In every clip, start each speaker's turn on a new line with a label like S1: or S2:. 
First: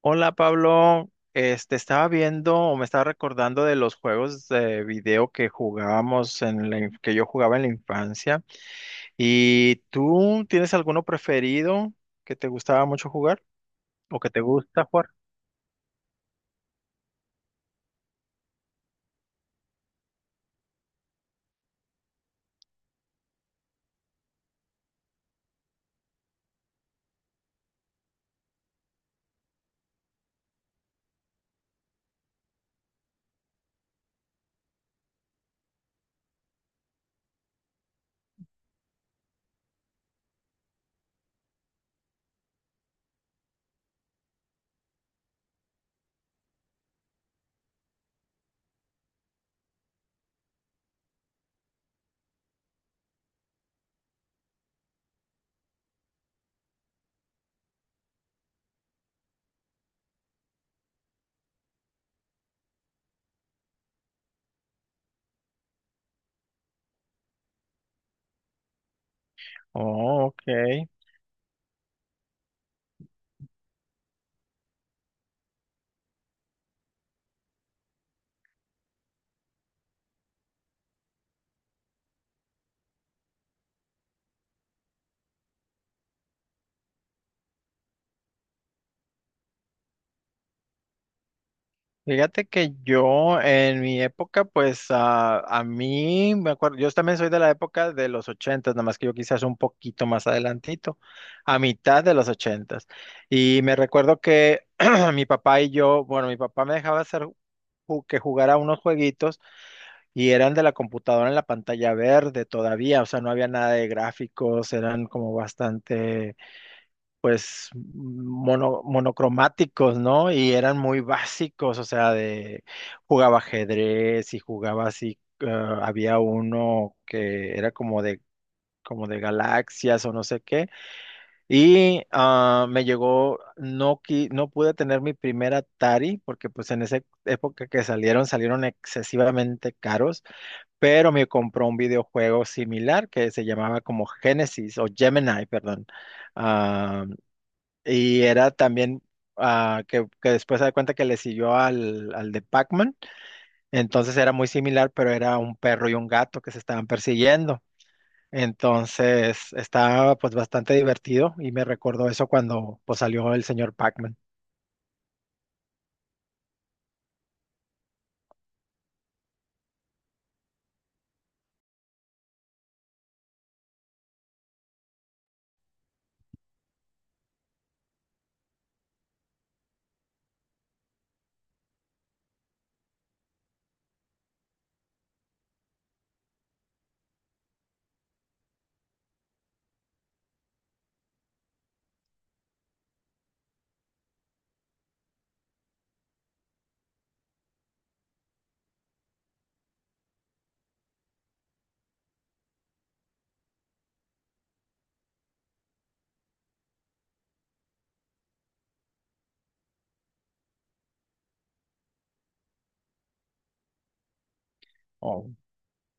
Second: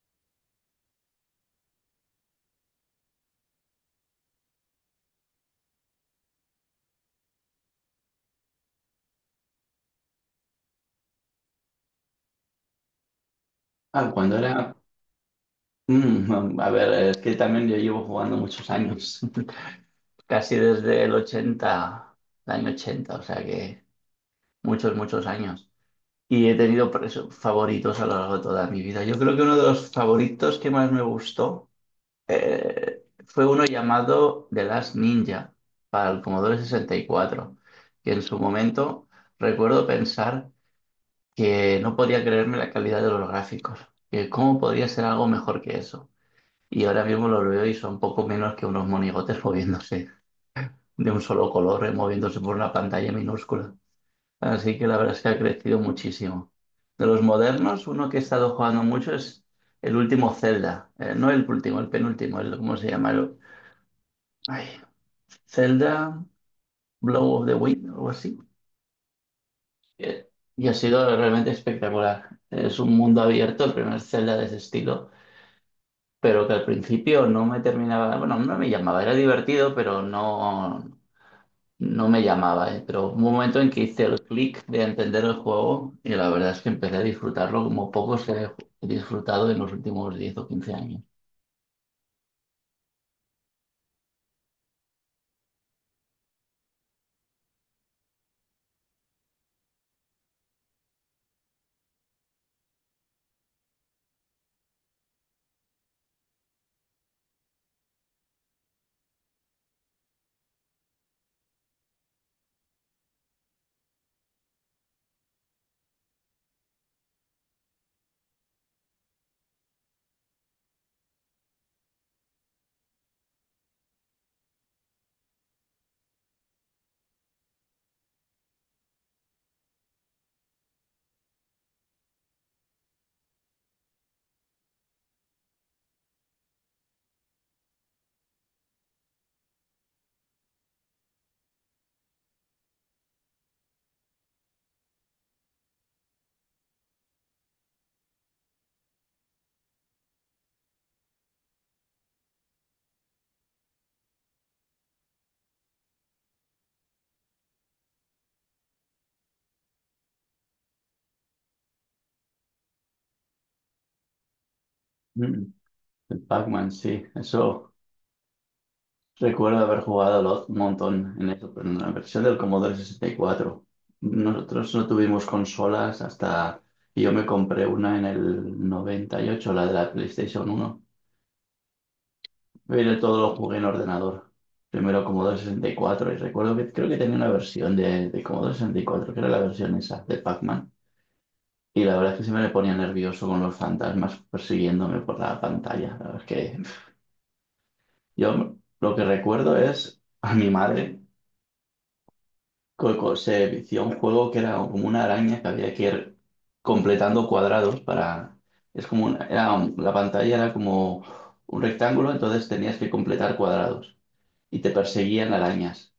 S1: Hola Pablo, estaba viendo o me estaba recordando de los juegos de video que jugábamos que yo jugaba en la infancia. ¿Y tú tienes alguno preferido que te gustaba mucho jugar o que
S2: Cuando
S1: te
S2: era...
S1: gusta jugar?
S2: a ver, es que también yo llevo jugando muchos años, casi desde el 80, el año 80, o sea que muchos años. Y he tenido favoritos a lo largo de toda mi vida. Yo creo que uno de los favoritos que más me gustó fue uno llamado The Last Ninja para el Commodore 64, que en su momento recuerdo pensar que no podía creerme la calidad de los gráficos, que cómo podría ser algo mejor que eso. Y ahora mismo los veo y son poco menos que unos monigotes moviéndose de un solo color, moviéndose por una pantalla minúscula. Así que la verdad es que ha crecido muchísimo. De los modernos, uno que he estado jugando mucho es el último Zelda. No el último, el penúltimo, ¿cómo se llama? Ay, Zelda Blow of the Wind, algo así.
S1: Oh,
S2: Eh,
S1: ok.
S2: y ha sido realmente espectacular. Es un mundo abierto, el primer Zelda de ese estilo, pero que al principio no me terminaba, bueno, no me llamaba, era divertido, pero no, no me llamaba, pero hubo un momento en que hice el clic de entender el juego y la verdad es que empecé a disfrutarlo como pocos he disfrutado en los últimos 10 o 15 años.
S1: Fíjate que yo en mi época, pues a mí me acuerdo, yo también soy de la época de los ochentas, nada más que yo quizás un poquito más adelantito, a mitad de los ochentas. Y me recuerdo que mi papá y yo, bueno, mi papá me dejaba hacer que jugara unos jueguitos y eran de la computadora en la pantalla verde todavía, o sea, no había nada de gráficos, eran como bastante pues monocromáticos, ¿no? Y eran muy básicos, o sea, de jugaba ajedrez y jugaba así, había uno que era como de galaxias o no sé qué. Y me llegó, no, no pude tener mi primer Atari, porque pues en esa época que salieron, salieron excesivamente caros, pero me compró un videojuego similar que se llamaba como Genesis o Gemini, perdón. ah, y era también que después se da cuenta que le siguió al de Pac-Man. Entonces era muy similar, pero era un perro y un gato que se estaban persiguiendo. Entonces estaba pues bastante divertido y me recordó eso cuando pues salió el señor Pac-Man.
S2: Mm, el Pac-Man, sí. Eso recuerdo haber jugado un montón en eso, pero en la versión del Commodore 64. Nosotros no tuvimos consolas hasta... Y yo me compré una en el 98, la de la PlayStation uno. Pero todos los jugué en ordenador. Primero Commodore 64 y recuerdo que creo que tenía una versión de Commodore 64 que era la versión esa de Pac-Man. Y la verdad es que siempre me ponía nervioso con los fantasmas persiguiéndome por la pantalla. La verdad es que yo lo que recuerdo es a mi madre se vició un juego que era como una araña que había que ir completando cuadrados para... Es como era la pantalla era como un rectángulo, entonces tenías que completar cuadrados y te perseguían
S1: Oh,
S2: arañas.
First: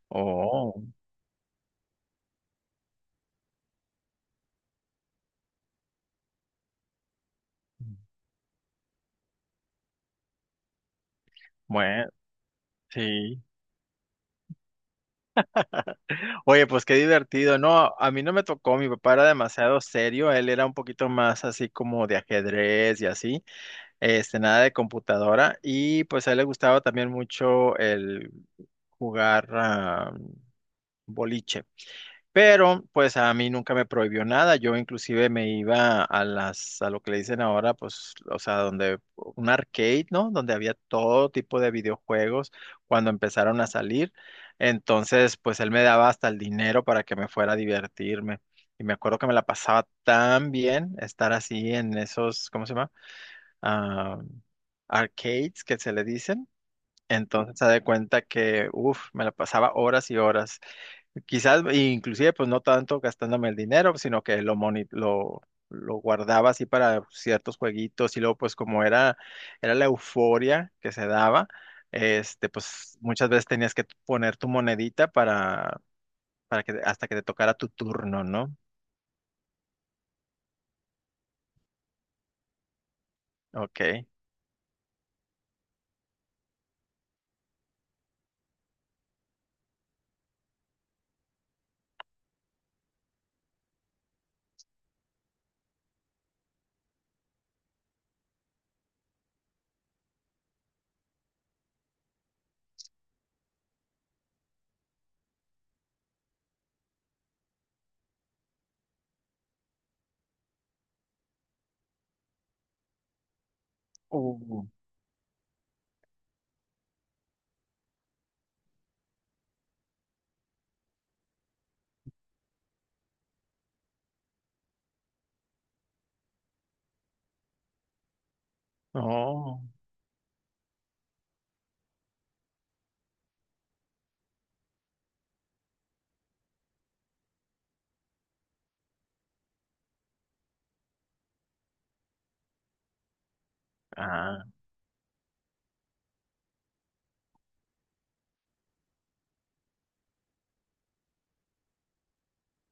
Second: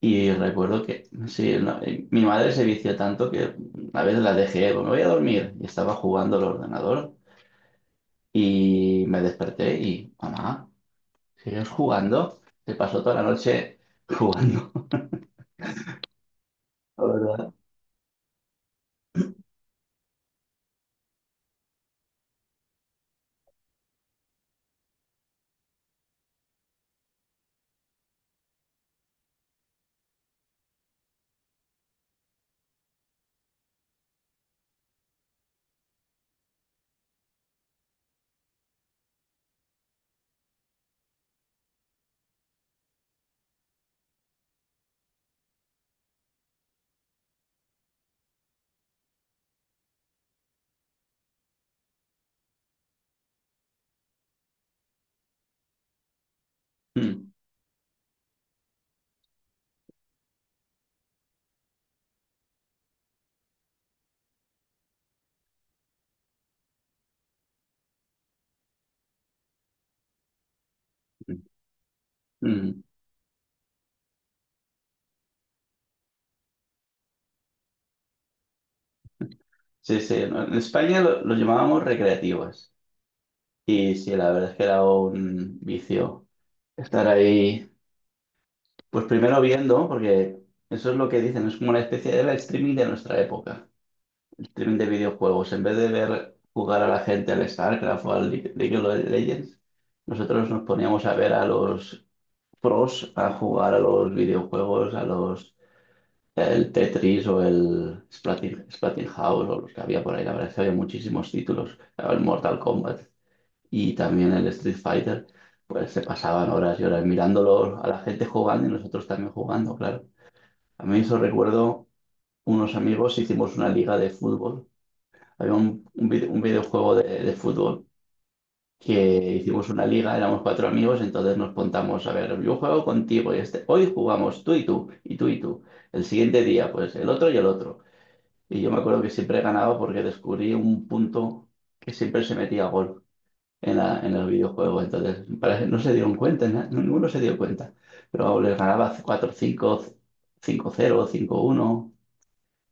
S2: Y recuerdo
S1: oh,
S2: que, sí, no, mi madre se vició tanto que a veces la dejé, "Pues me voy a dormir". Y estaba jugando al ordenador y me desperté y, mamá, ¿sigues
S1: bueno,
S2: jugando? Se pasó toda la
S1: sí.
S2: noche jugando,
S1: Oye, pues qué
S2: la verdad.
S1: divertido. No, a mí no me tocó, mi papá era demasiado serio, él era un poquito más así como de ajedrez y así. Nada de computadora. Y pues a él le gustaba también mucho el jugar boliche. Pero pues a mí nunca me prohibió nada. Yo inclusive me iba a lo que le dicen ahora, pues, o sea, donde un arcade, ¿no? Donde había todo tipo de videojuegos cuando empezaron a salir. Entonces, pues él me daba hasta el dinero para que me fuera a divertirme. Y me acuerdo que me la pasaba tan bien estar así en esos, ¿cómo se llama? ah, arcades que se le dicen.
S2: Mm,
S1: Entonces se da cuenta que, uff, me la pasaba horas y horas. Quizás, e inclusive, pues no tanto gastándome el dinero, sino que lo guardaba así para ciertos jueguitos y luego, pues como era, era la euforia que se
S2: mm.
S1: daba,
S2: mm.
S1: pues muchas veces tenías que poner tu monedita para que hasta que te tocara tu turno, ¿no?
S2: Sí, sí, no, en España lo llamábamos recreativas. Y
S1: Ok.
S2: sí, la verdad es que era un vicio estar ahí, pues primero viendo, porque eso es lo que dicen, es como una especie de live streaming de nuestra época. Streaming de videojuegos. En vez de ver jugar a la gente al StarCraft o al League of Legends, nosotros nos poníamos a ver a los pros a jugar a los videojuegos, a los, el Tetris o el Splatin, House o los que había por ahí. La verdad es que había muchísimos títulos. El Mortal Kombat y también el
S1: Uh.
S2: Street Fighter. Pues se pasaban horas y horas mirándolo a la gente jugando y nosotros también jugando, claro. A mí eso recuerdo, unos amigos, hicimos una liga de fútbol, había un un videojuego de fútbol, que
S1: Oh,
S2: hicimos una liga, éramos cuatro amigos, entonces nos contamos, a ver, yo juego contigo y este, hoy jugamos tú y tú, y tú y tú. El siguiente día, pues el otro. Y yo me acuerdo que siempre ganaba porque descubrí un punto que siempre se metía gol en la, en el
S1: ah,
S2: videojuego. Entonces, no se dieron cuenta, ninguno se dio cuenta. Pero vamos, les ganaba 4 cinco, 5-0, cinco uno,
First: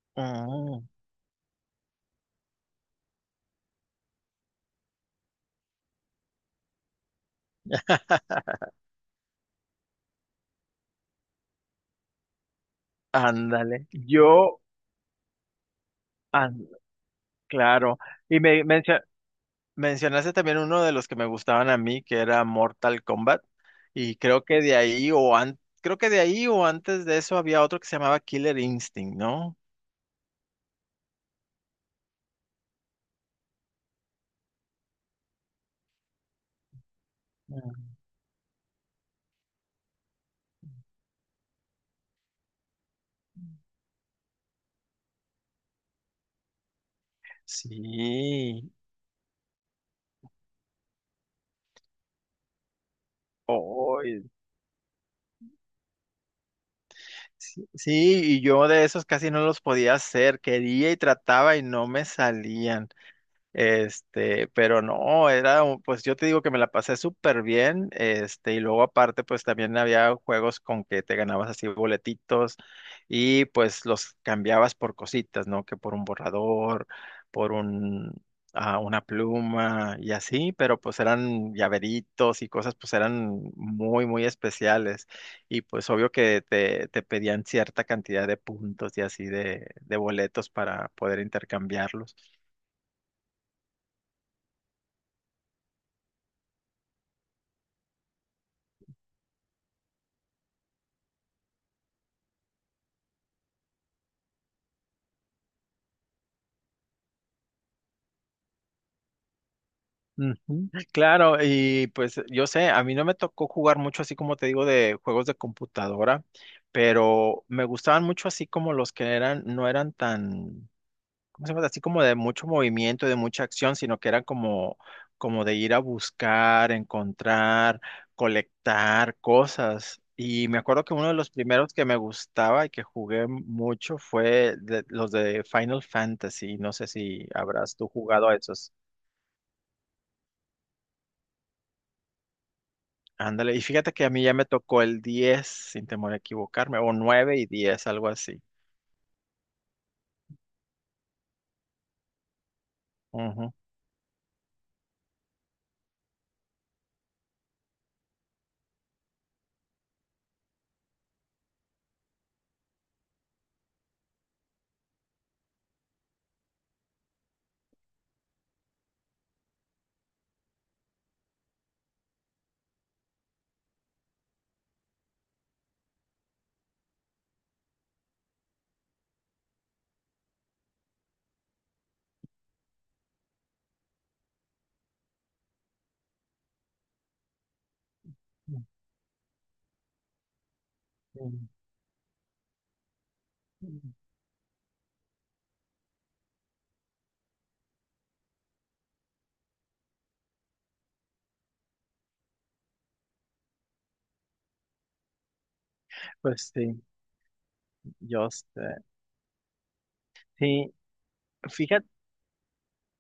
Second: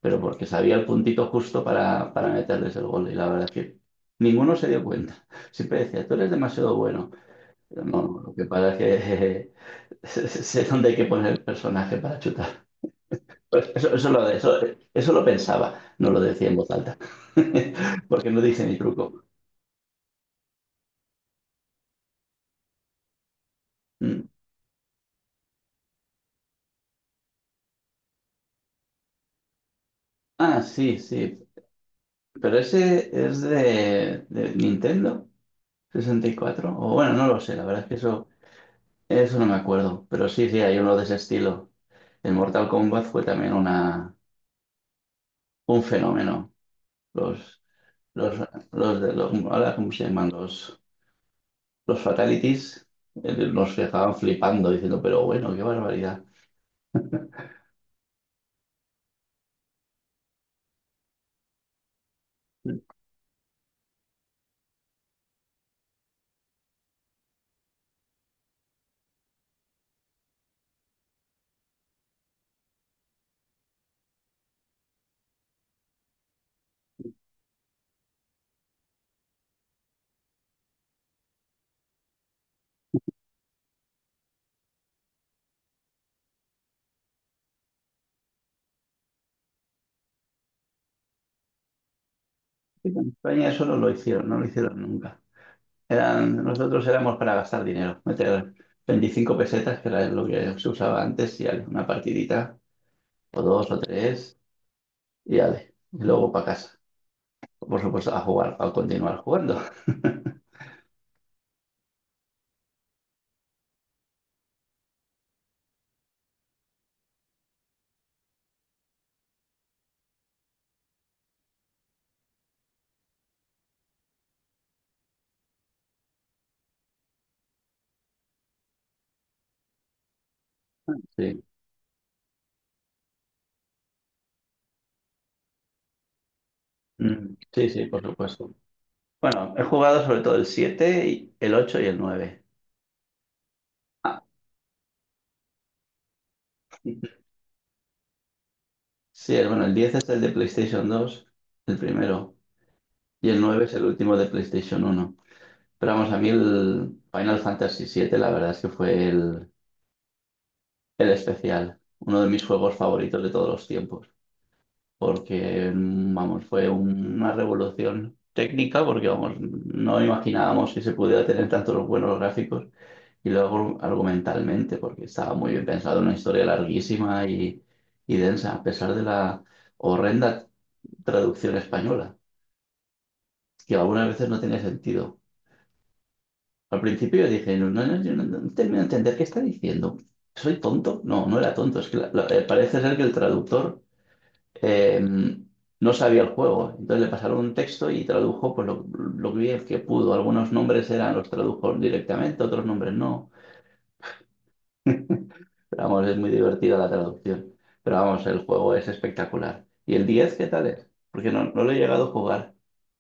S2: pero porque sabía el
S1: mm,
S2: puntito justo para meterles el gol. Y la verdad es que ninguno se dio cuenta. Siempre decía, tú eres demasiado bueno. Pero no, lo que pasa es que sé dónde hay que poner el personaje para chutar. Pues
S1: ándale.
S2: eso, lo, eso,
S1: Yo
S2: eso lo pensaba, no lo decía
S1: ah,
S2: en voz alta,
S1: claro.
S2: porque
S1: Y
S2: no dice mi truco.
S1: mencionaste también uno de los que me gustaban a mí, que era Mortal Kombat. Y
S2: Mm.
S1: creo que de ahí o creo que de ahí o antes de eso había otro que se llamaba Killer Instinct, ¿no?
S2: Sí, sí, pero ese es de Nintendo 64, o bueno, no lo sé, la verdad es
S1: Mm.
S2: que eso no me acuerdo, pero sí, sí, hay uno de ese estilo. El Mortal Kombat fue también un fenómeno. Los, los,
S1: Sí.
S2: los de los, ahora, ¿cómo se llaman? Los Fatalities, nos
S1: Oh,
S2: dejaban flipando, diciendo, pero bueno, qué barbaridad.
S1: sí, sí, y yo de esos casi no los podía hacer. Quería y trataba y no me salían. Pero no, pues yo te digo que me la pasé súper bien, y luego aparte, pues también había juegos con que te ganabas así boletitos y pues los cambiabas por cositas, ¿no? Que por un borrador, por un, una pluma y así, pero pues eran llaveritos y cosas, pues eran muy, muy especiales. Y pues obvio que te pedían cierta cantidad de puntos y así de boletos para poder intercambiarlos.
S2: En España eso no lo hicieron, no lo hicieron nunca. Eran, nosotros éramos para gastar dinero, meter 25 pesetas, que era lo que se usaba antes, y ale, una partidita, o dos o tres, y ale, y luego para casa. Por supuesto, a jugar, a continuar jugando.
S1: Ujú, claro, y pues yo sé, a mí no me tocó jugar mucho así como te digo de juegos de computadora, pero me gustaban mucho así como los que eran, no eran tan, ¿cómo se llama? Así como de mucho movimiento, de mucha acción, sino que eran como, como de ir a buscar, encontrar, colectar cosas. Y me acuerdo que uno de los
S2: Sí,
S1: primeros que me gustaba y que jugué mucho los de Final Fantasy. No sé si
S2: mm, sí,
S1: habrás
S2: sí,
S1: tú
S2: por
S1: jugado a
S2: supuesto.
S1: esos.
S2: Bueno, he jugado sobre todo el 7, el 8 y el nueve.
S1: Ándale, y fíjate que a mí ya me tocó el diez sin temor a equivocarme, o nueve y 10 algo así.
S2: Sí, bueno, el 10 es el de PlayStation dos, el primero, y el
S1: Ujú.
S2: 9 es el último de PlayStation uno. Pero vamos, a mí el Final Fantasy siete, la verdad es que fue el especial, uno de mis juegos favoritos de todos los tiempos, porque, mm, vamos, fue una revolución técnica, porque, vamos, no imaginábamos que se pudiera tener tantos buenos gráficos. Y luego argumentalmente, porque estaba muy bien pensado, una historia larguísima y densa, a pesar de la horrenda traducción española, que algunas veces no tenía sentido. Al principio yo dije, no, no, no, yo no termino de entender qué está diciendo. ¿Soy tonto? No, no
S1: Ujú.
S2: era tonto. Es que parece ser que el traductor, eh, no sabía el juego. Entonces le pasaron un texto y tradujo pues, lo bien que pudo. Algunos nombres eran, los tradujo directamente, otros nombres no. Pero vamos, es muy
S1: Pues
S2: divertida
S1: sí,
S2: la traducción. Pero vamos,
S1: yo
S2: el juego
S1: sé.
S2: es espectacular. ¿Y el 10, qué tal
S1: Sí,
S2: es? Porque no, no lo he
S1: fíjate,
S2: llegado a jugar.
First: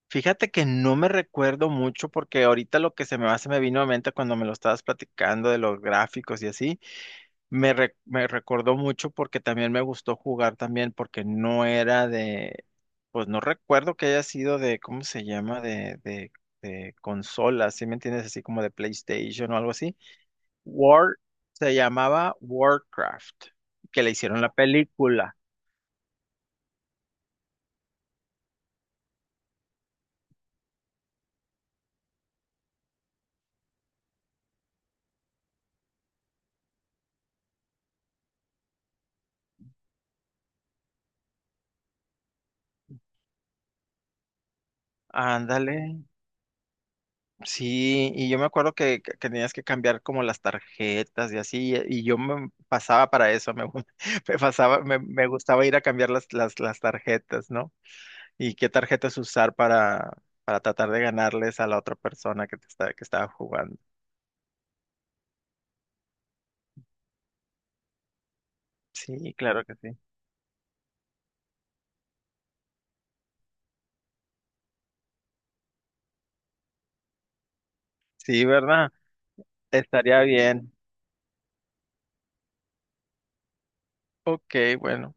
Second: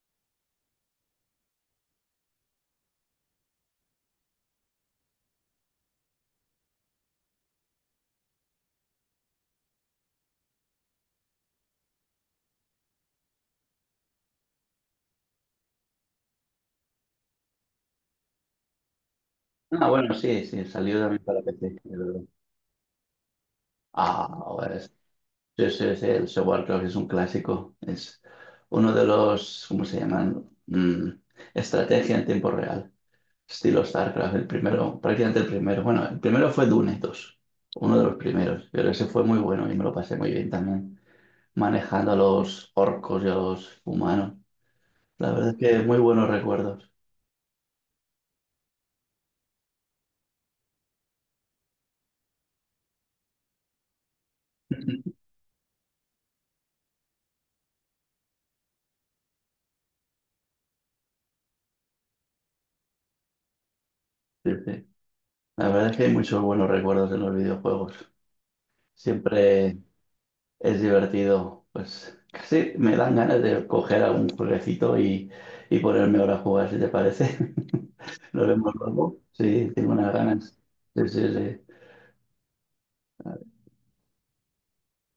S1: fíjate que no me recuerdo mucho porque ahorita lo que se me va, se me vino a mente cuando me lo estabas platicando de los gráficos y así, me recordó mucho porque también me gustó jugar también porque no era de, pues no recuerdo que haya sido de, ¿cómo se llama? De consola, ¿sí me entiendes? Así como de PlayStation o algo
S2: Ah,
S1: así.
S2: bueno, sí, sí, salió
S1: War,
S2: también para PC.
S1: Se
S2: Es verdad.
S1: llamaba Warcraft, que le
S2: Ah,
S1: hicieron la
S2: ahora es,
S1: película.
S2: sí, sí, sí, el software creo es un clásico. Es uno de los, ¿cómo se llaman? Mm, estrategia en tiempo real. Estilo StarCraft, el primero, prácticamente el primero. Bueno, el primero fue Dune dos, uno de los primeros. Pero ese fue muy bueno y me lo pasé muy bien también, manejando a los orcos y a los humanos. La verdad es
S1: Ándale.
S2: que muy buenos recuerdos.
S1: Sí, y yo me acuerdo que, que tenías que cambiar como las tarjetas y así, y yo me pasaba para eso, me pasaba, me gustaba ir a cambiar las tarjetas, ¿no? Y qué tarjetas usar para tratar de ganarles a la otra persona que te está, que estaba jugando.
S2: Sí, sí. La verdad es que hay muchos buenos recuerdos en los videojuegos.
S1: Sí, claro que
S2: Siempre
S1: sí.
S2: es divertido. Pues casi me dan ganas de coger algún jueguecito y ponerme ahora a jugar, si te parece.
S1: Sí,
S2: Lo vemos
S1: ¿verdad?
S2: luego. Sí, tengo unas
S1: Estaría
S2: ganas.
S1: bien.
S2: Sí, sí, sí.
S1: Ok, bueno.